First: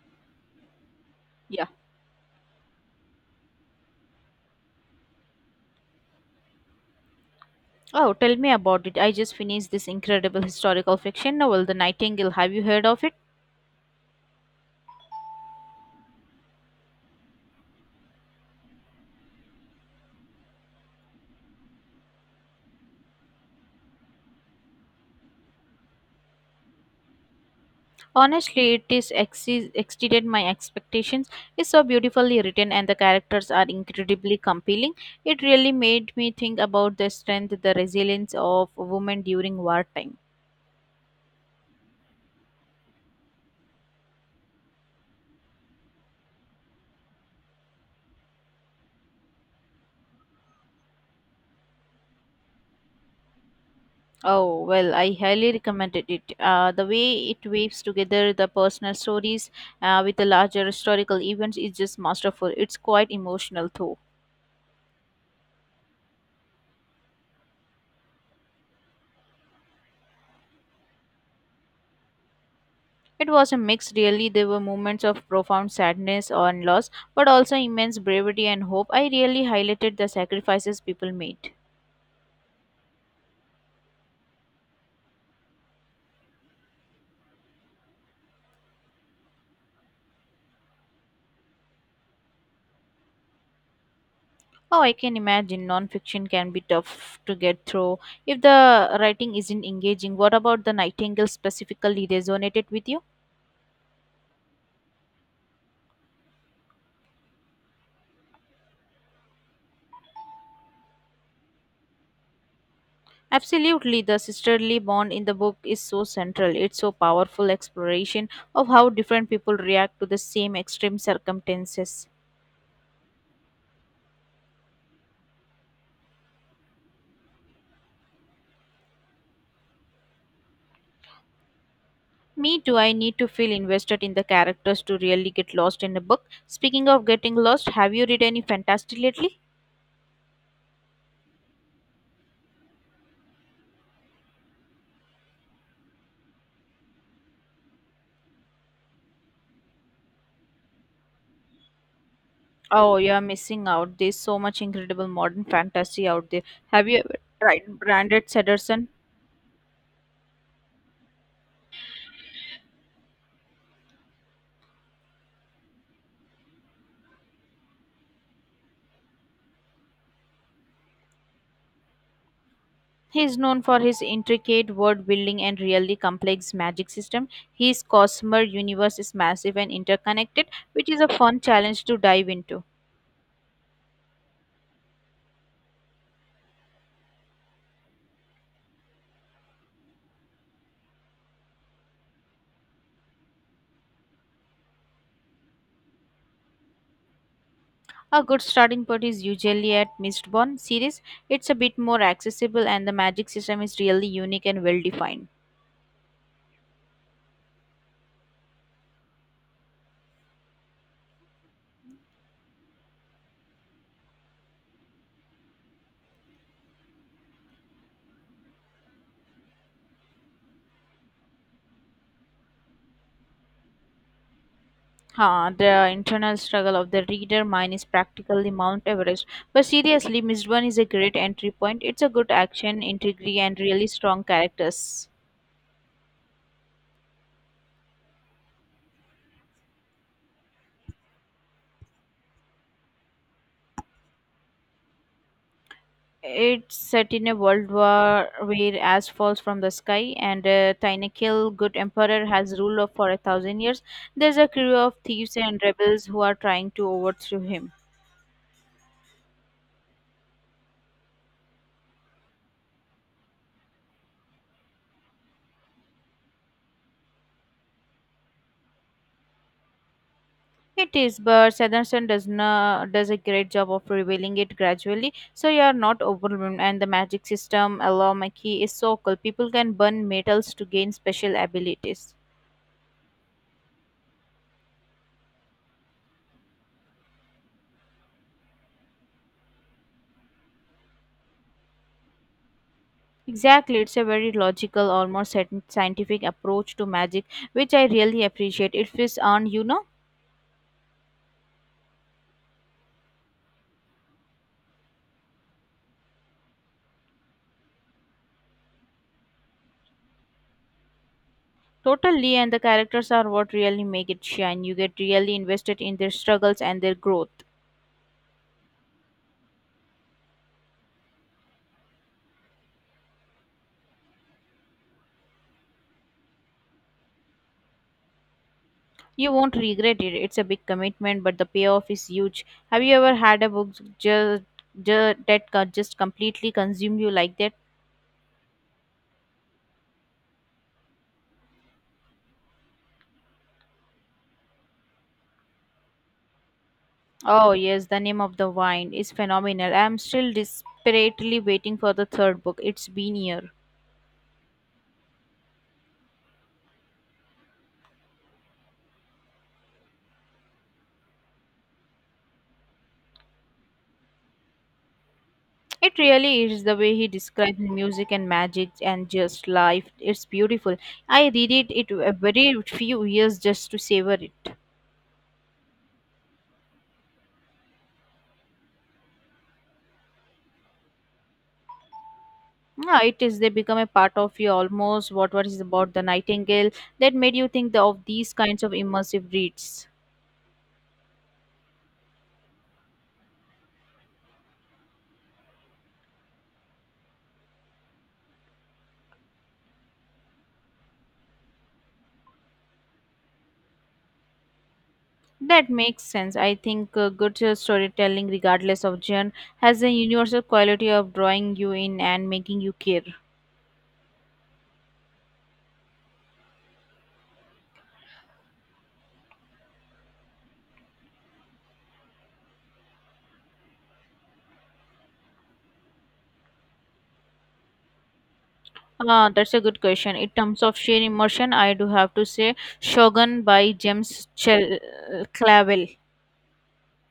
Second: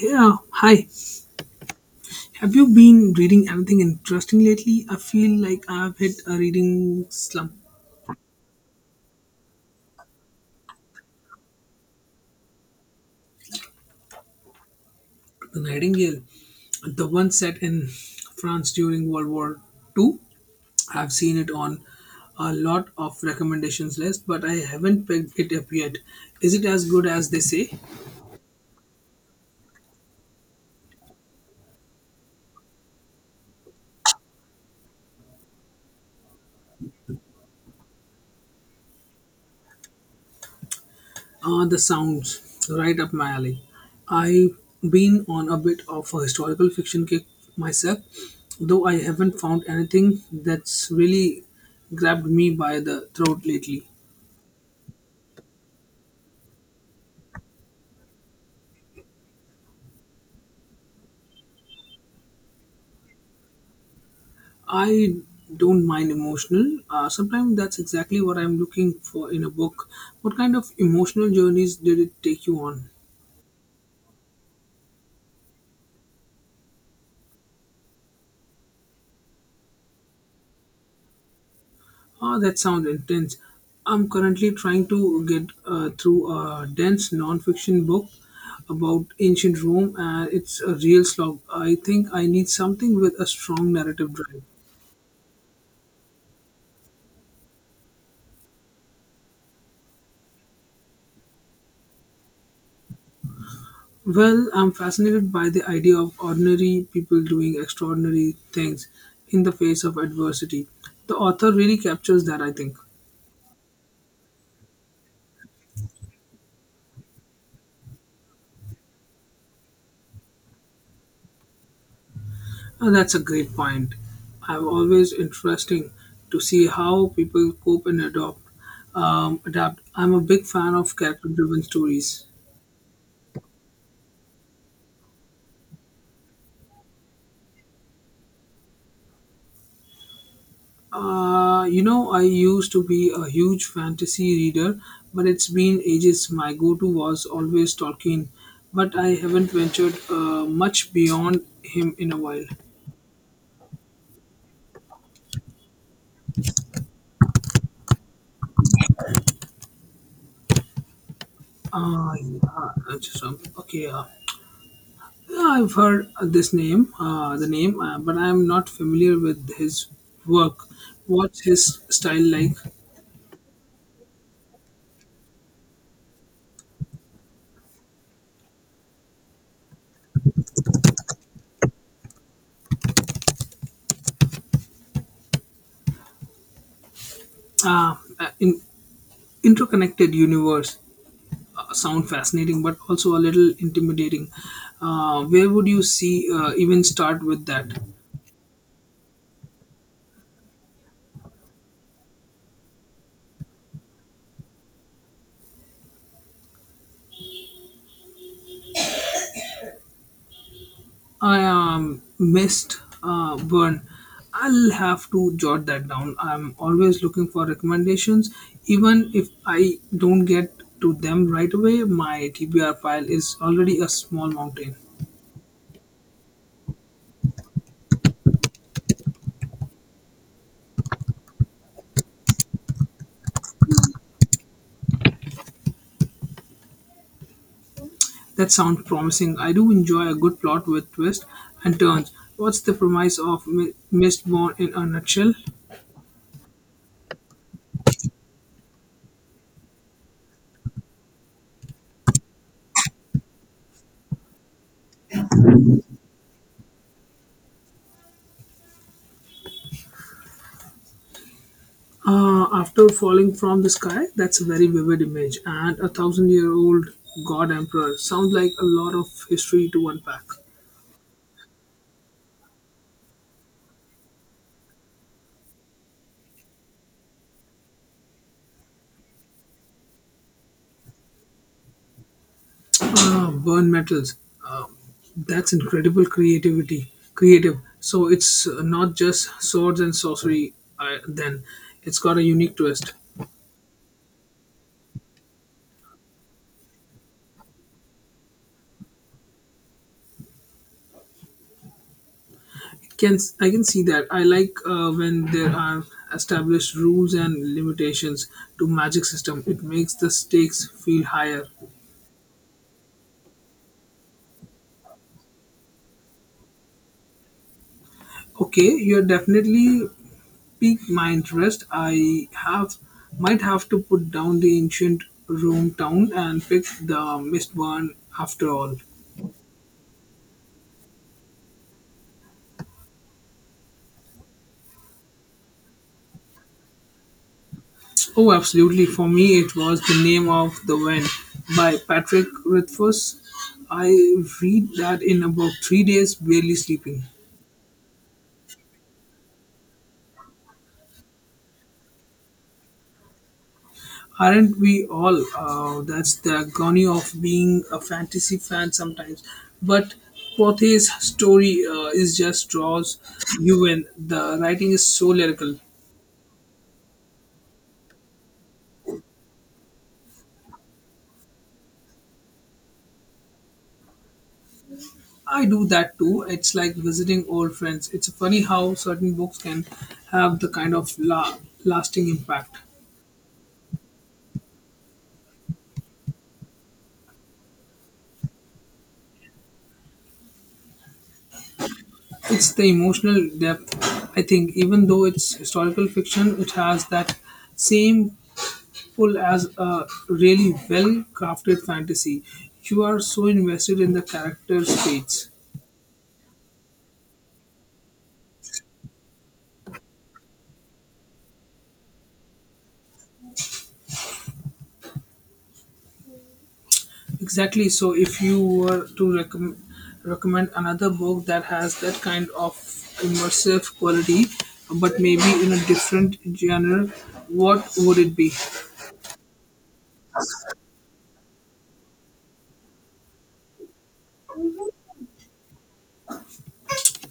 Yeah, hi. Yeah. Have you been reading anything interesting lately? I feel like I've hit a reading slump. Oh, tell me about it. I just finished this incredible historical fiction novel, The Nightingale. Have you heard of it? The Nightingale, the one set in France during World War II. I've seen it on a lot of recommendations list, but I haven't picked it up yet. Is it as good as they say? Honestly, it exceeded my expectations. It's so beautifully written and the characters are incredibly compelling. It really made me think about the strength, the resilience of women during wartime. The sounds right up my alley. I've been on a bit of a historical fiction kick myself, though I haven't found anything that's really grabbed me by the throat lately. Oh, well, I highly recommended it. The way it weaves together the personal stories with the larger historical events is just masterful. It's quite emotional, too. I don't mind emotional. Sometimes that's exactly what I'm looking for in a book. What kind of emotional journeys did it take you on? It was a mix, really. There were moments of profound sadness and loss, but also immense bravery and hope. I really highlighted the sacrifices people made. Oh, that sounds intense. I'm currently trying to get through a dense non-fiction book about ancient Rome, and it's a real slog. I think I need something with a strong narrative drive. Oh, I can imagine non-fiction can be tough to get through if the writing isn't engaging. What about the Nightingale specifically resonated with you? Well, I'm fascinated by the idea of ordinary people doing extraordinary things in the face of adversity. The author really captures that, I think. Absolutely, the sisterly bond in the book is so central. It's so powerful exploration of how different people react to the same extreme circumstances. That's a great point. I'm always interesting to see how people cope and adopt, adapt. I'm a big fan of character-driven stories. Me too, I need to feel invested in the characters to really get lost in a book. Speaking of getting lost, have you read any fantasy lately? I used to be a huge fantasy reader, but it's been ages. My go-to was always Tolkien, but I haven't ventured much beyond him in a while. Oh, you are missing out. There's so much incredible modern fantasy out there. Have you ever tried Brandon Sanderson? Ah, yeah, just, okay. Yeah, I've heard the name, but I'm not familiar with his work. What's his style like? He is known for his intricate world building and really complex magic system. His Cosmere universe is massive and interconnected, which is a fun challenge to dive into. In interconnected universe sound fascinating, but also a little intimidating. Where would you see even start with that? A good starting point is usually at Mistborn series. It's a bit more accessible and the magic system is really unique and well defined. I missed burn. I'll have to jot that down. I'm always looking for recommendations, even if I don't get to them right away. My TBR file is already a small mountain. Huh, the internal struggle of the reader mine is practically Mount Everest. But seriously, Mistborn is a great entry point. It's a good action, intrigue, and really strong characters. That sounds promising. I do enjoy a good plot with twists and turns. What's the premise of Mistborn in a nutshell? It's set in a world war where ash falls from the sky and Tynekil, good emperor, has ruled for 1,000 years. There's a crew of thieves and rebels who are trying to overthrow him. After falling from the sky, that's a very vivid image. And a 1,000-year-old god emperor sounds like a lot of history to unpack. It is, but Sanderson does not does a great job of revealing it gradually, so you are not overwhelmed. And the magic system, Alomaki, is so cool. People can burn metals to gain special abilities. Ah, burn metals. Um, that's incredible creativity. Creative. So it's not just swords and sorcery. Then it's got a unique twist. Exactly, it's a very logical, almost scientific approach to magic, which I really appreciate. It feels on, you know, Can I can see that. I like when there are established rules and limitations to magic system. It makes the stakes feel higher. totally, and the characters are what really make it shine. You get really invested in their struggles and their growth. Okay, you're definitely piqued my interest. I have might have to put down the ancient Rome town and pick the Mistborn after all. You won't regret it. It's a big commitment, but the payoff is huge. Have you ever had a book just, that just completely consumed you like that? Oh, absolutely. For me, it was The Name of the Wind by Patrick Rothfuss. I read that in about 3 days, barely sleeping. Oh, yes, the name of the wine is phenomenal. I'm still desperately waiting for the third book. It's been a year. Aren't we all? That's the agony of being a fantasy fan sometimes. But Pothe's story is just draws you in. The writing is so lyrical. It really is the way he describes music and magic and just life. It's beautiful. I read it a very few years just to savor it. I do that too. It's like visiting old friends. It's funny how certain books can have the kind of lasting impact. Ah, it is. They become a part of you almost. What was about the Nightingale that made you think of these kinds of immersive reads? It's the emotional depth. I think even though it's historical fiction, it has that same pull as a really well crafted fantasy. You are so invested in the characters' fates. That makes sense. I think good storytelling, regardless of genre, has a universal quality of drawing you in and making you care. Exactly. So if you were to recommend another book that has that kind of immersive quality, but maybe in a different genre, what would it be? Ah, that's a good question. In terms of sheer immersion, I do have to say Shogun by James Clavell.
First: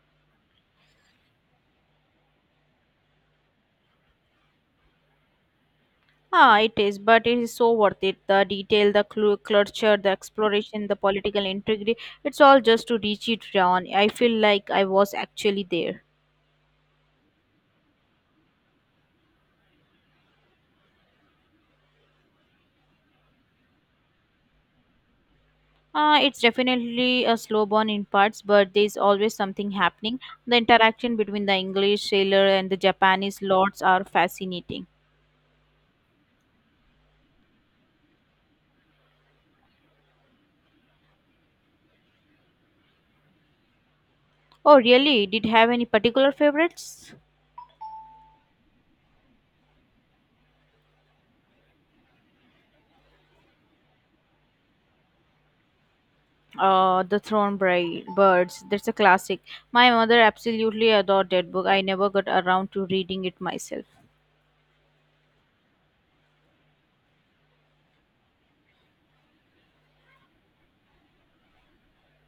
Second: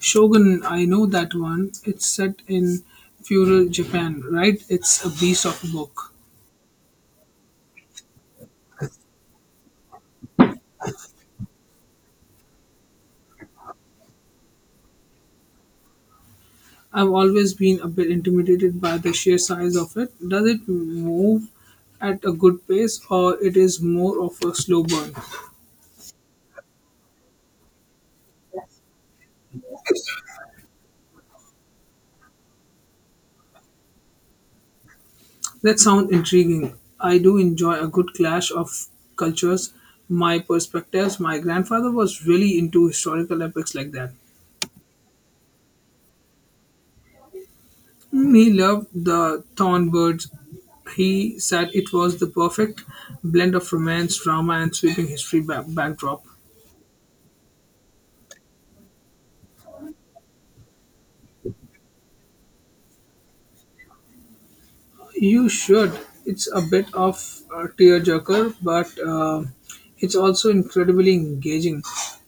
Shogun, I know that one. It's set in feudal Japan, right? It's a beast of a book. Ah, it is, but it is so worth it. The detail, the culture, the exploration, the political intrigue, it's all just to reach it down. I feel like I was actually there. I've always been a bit intimidated by the sheer size of it. Does it move at a good pace or it is more of a slow burn? It's definitely a slow burn in parts, but there's always something happening. The interaction between the English sailor and the Japanese lords are fascinating. That sounds intriguing. I do enjoy a good clash of cultures, my perspectives. My grandfather was really into historical epics like that. Oh, really? Did you have any particular favorites? He loved the Thorn Birds. He said it was the perfect blend of romance, drama, and sweeping history backdrop. The Throne Birds. That's a classic. My mother absolutely adored that book. I never got around to reading it myself. You should. It's a bit of a tearjerker, but it's also incredibly engaging.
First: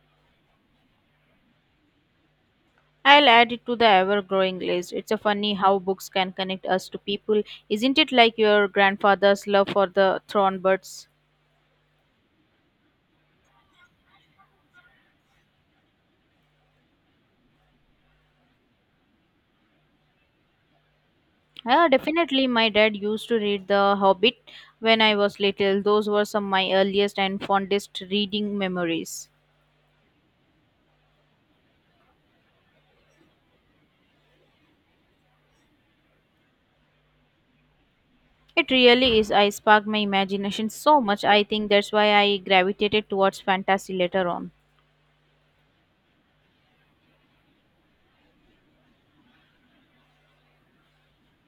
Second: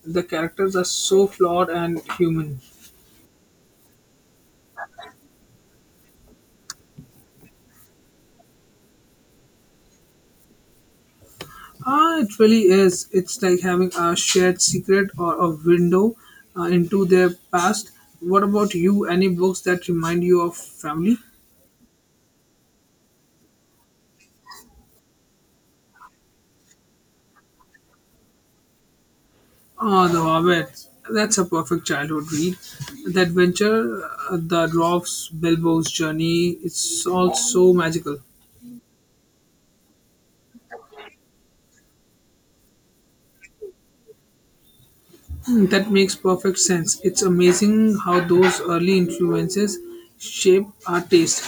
The characters are so flawed and human. I'll add it to the ever growing list. It's a funny how books can connect us to people. Isn't it like your grandfather's love for the Thornbirds? Ah, it really is. It's like having a shared secret or a window into their past. What about you? Any books that remind you of family? Yeah, definitely. My dad used to read The Hobbit when I was little. Those were some of my earliest and fondest reading memories. Oh, The Hobbit. That's a perfect childhood read. The adventure, the dwarf's Bilbo's journey, it's all so magical. It really is. I sparked my imagination so much. I think that's why I gravitated towards fantasy later on. Hmm, that makes perfect sense. It's amazing how those early influences shape our taste.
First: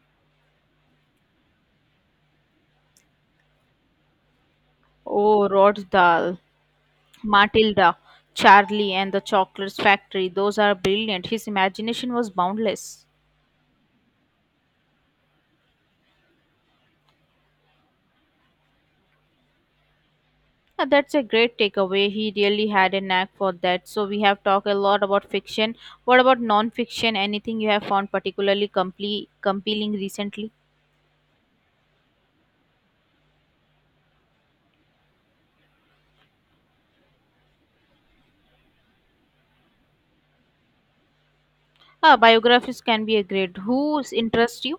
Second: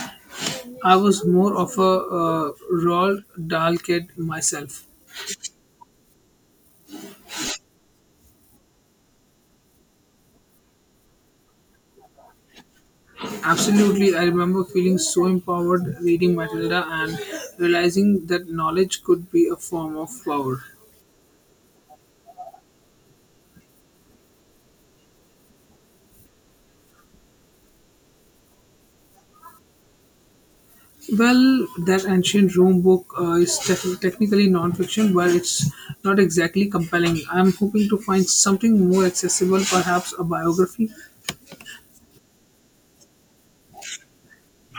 I was more of a Roald Dahl kid myself. Oh, Roald Dahl, Matilda, Charlie, and the Chocolate Factory. Those are brilliant. His imagination was boundless. Absolutely, I remember feeling so empowered reading Matilda and realizing that knowledge could be a form of power. Yeah, that's a great takeaway. He really had a knack for that. So we have talked a lot about fiction. What about non-fiction? Anything you have found particularly compelling recently? Well, that ancient Rome book is technically non-fiction, but it's not exactly compelling. I'm hoping to find something more accessible, perhaps a biography. Ah, biographies can be a great. Who's interest you?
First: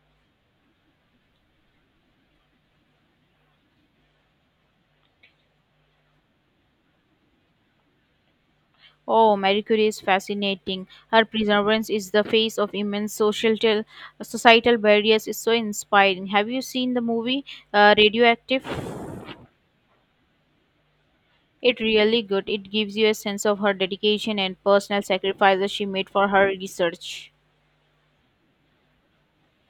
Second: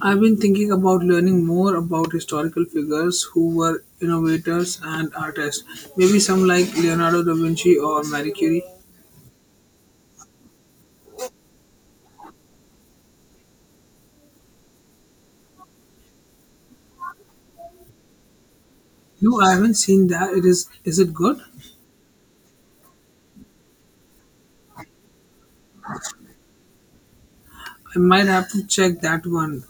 I've been thinking about learning more about historical figures who were innovators and artists. Maybe some like Leonardo da Vinci or Marie Curie. Oh, Marie Curie is fascinating. Her perseverance is the face of immense social societal barriers is so inspiring. Have you seen the movie Radioactive? No, I haven't seen that. It is it good? It really good. It gives you a sense of her dedication and personal sacrifices she made for her research. I might have to check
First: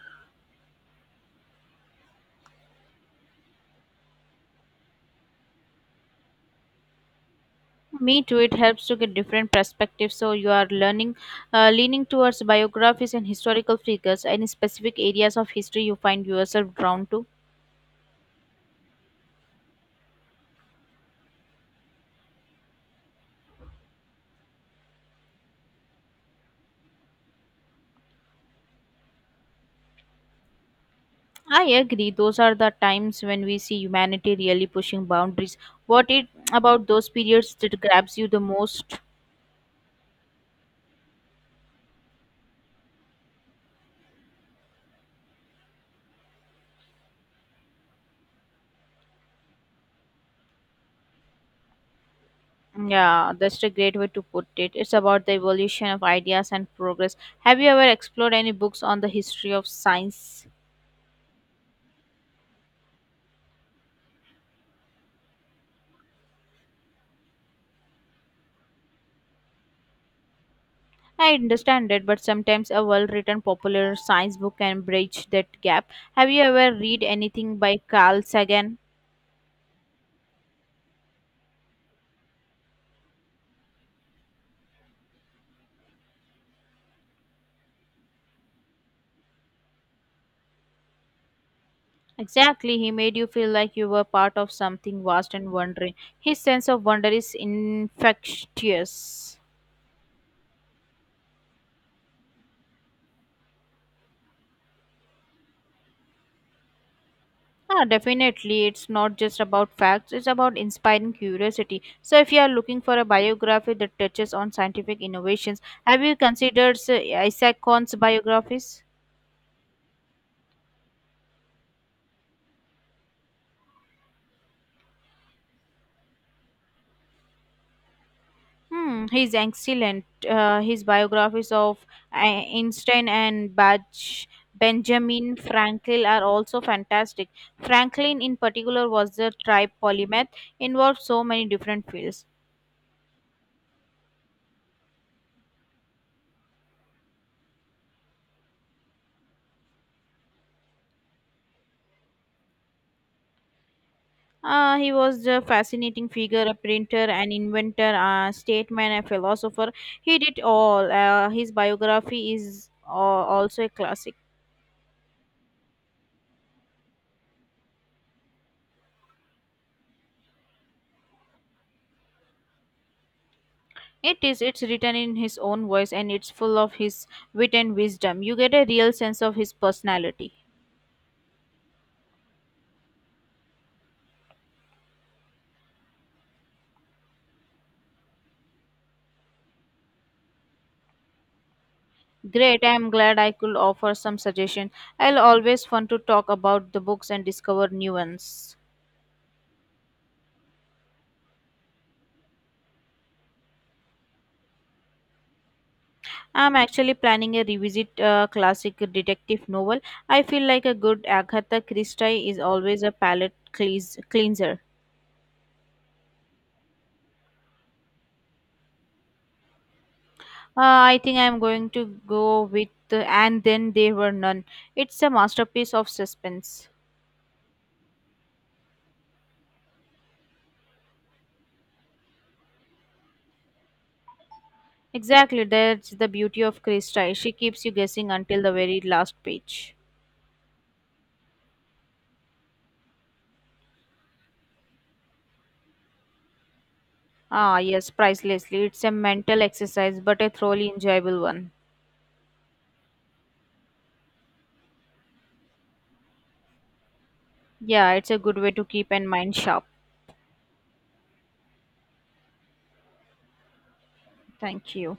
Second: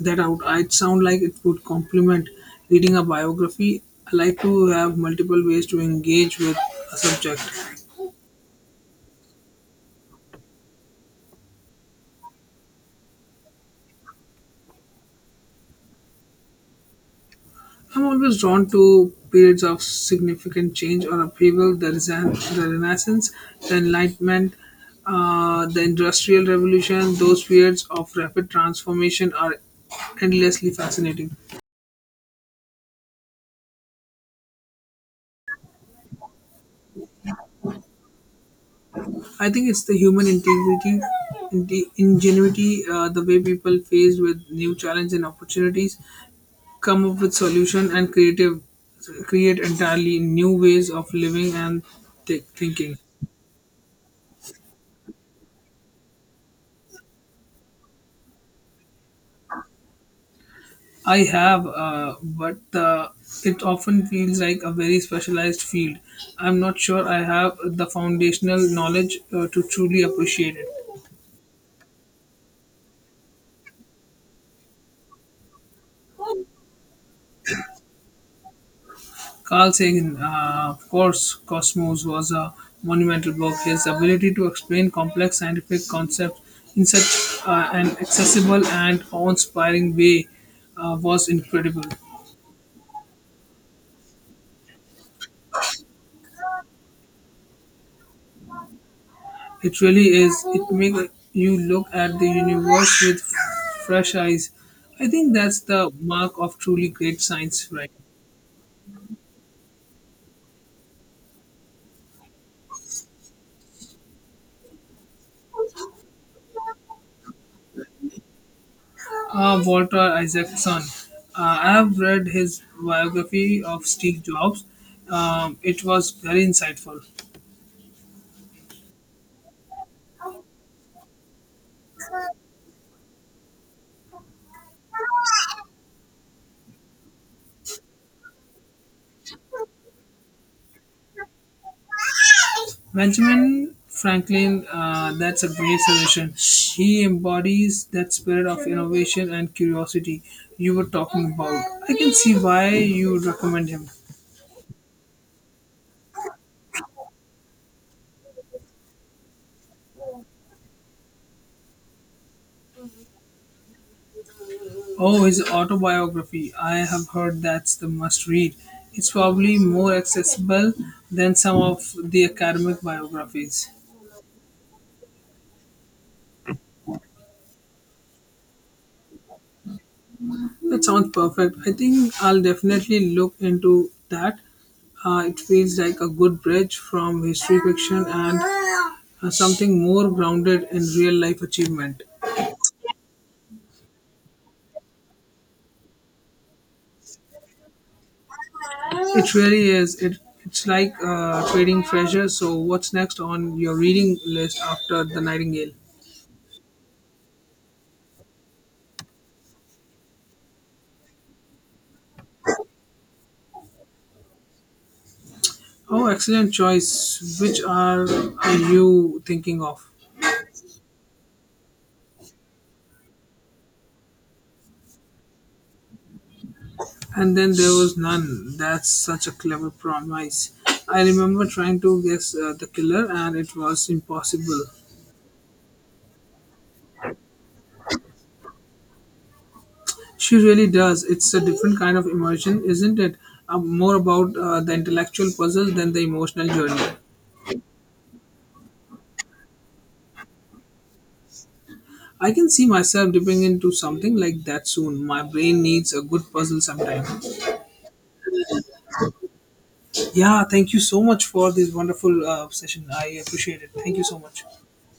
that out. It sound like it would complement reading a biography. I like to have multiple ways to engage with a subject. Me too. It helps to get different perspectives. So you are leaning towards biographies and historical figures. Any specific areas of history you find yourself drawn to? I'm always drawn to periods of significant change or upheaval, the Renaissance, the Enlightenment, the Industrial Revolution. Those periods of rapid transformation are endlessly fascinating. I agree. Those are the times when we see humanity really pushing boundaries. What it about those periods that grabs you the most? I think it's the human ingenuity, the way people faced with new challenges and opportunities come up with solution and creative create entirely new ways of living and thinking. Yeah, that's a great way to put it. It's about the evolution of ideas and progress. Have you ever explored any books on the history of science? I have, but uh, it often feels like a very specialized field. I'm not sure I have the foundational knowledge to truly appreciate it. I understand that, but sometimes a well written popular science book can bridge that gap. Have you ever read anything by Carl Sagan? Carl Sagan, of course. Cosmos was a monumental book. His ability to explain complex scientific concepts in such an accessible and awe-inspiring way was incredible. Exactly, he made you feel like you were part of something vast and wondering. His sense of wonder is infectious. It really is. It makes you look at the universe with fresh eyes. I think that's the mark of truly great science Ah, writer. definitely, it's not just about facts, it's about inspiring curiosity. So, if you are looking for a biography that touches on scientific innovations, have you considered Isaac Kahn's biographies? Walter Isaacson. I have read his biography of Steve Jobs. It was very insightful. Hmm, he's excellent. His biographies of Einstein and Baj Benjamin Franklin are also fantastic. Franklin, in particular, was a tribe polymath, involved so many different fields. Benjamin Franklin, that's a great suggestion. He embodies that spirit of innovation and curiosity you were talking about. I can see why you would recommend him. He was a fascinating figure, a printer, an inventor, a statesman, a philosopher. He did all. His biography is also a classic. Oh, his autobiography. I have heard that's the must read. It's probably more accessible than some of the academic biographies. It is. It's written in his own voice and it's full of his wit and wisdom. You get a real sense of his personality. That sounds perfect. I think I'll definitely look into that. It feels like a good bridge from history fiction and something more grounded in real life achievement. Great. I'm glad I could offer some suggestion. I'll always fun to talk about the books and discover new ones. It really is. It's like trading treasure. So, what's next on your reading list after The Nightingale? I'm actually planning a revisit classic detective novel. I feel like a good Agatha Christie is always a palate cleanser. Oh, excellent choice. Which are you thinking of? I think I'm going to go with And Then There Were None. It's a masterpiece of suspense. And then there was none. That's such a clever promise. I remember trying to guess the killer, and it was impossible. Exactly, that's the beauty of Krista. She keeps you guessing until the very last page. She really does. It's a different kind of immersion, isn't it? More about the intellectual puzzle than the emotional journey. Ah, yes, pricelessly. It's a mental exercise, but a thoroughly enjoyable one. I can see myself dipping into something like that soon. My brain needs a good puzzle sometime. Yeah, it's a good way to keep and mind sharp. Yeah, thank you so much for this wonderful session. I appreciate it. Thank you so much. Thank you.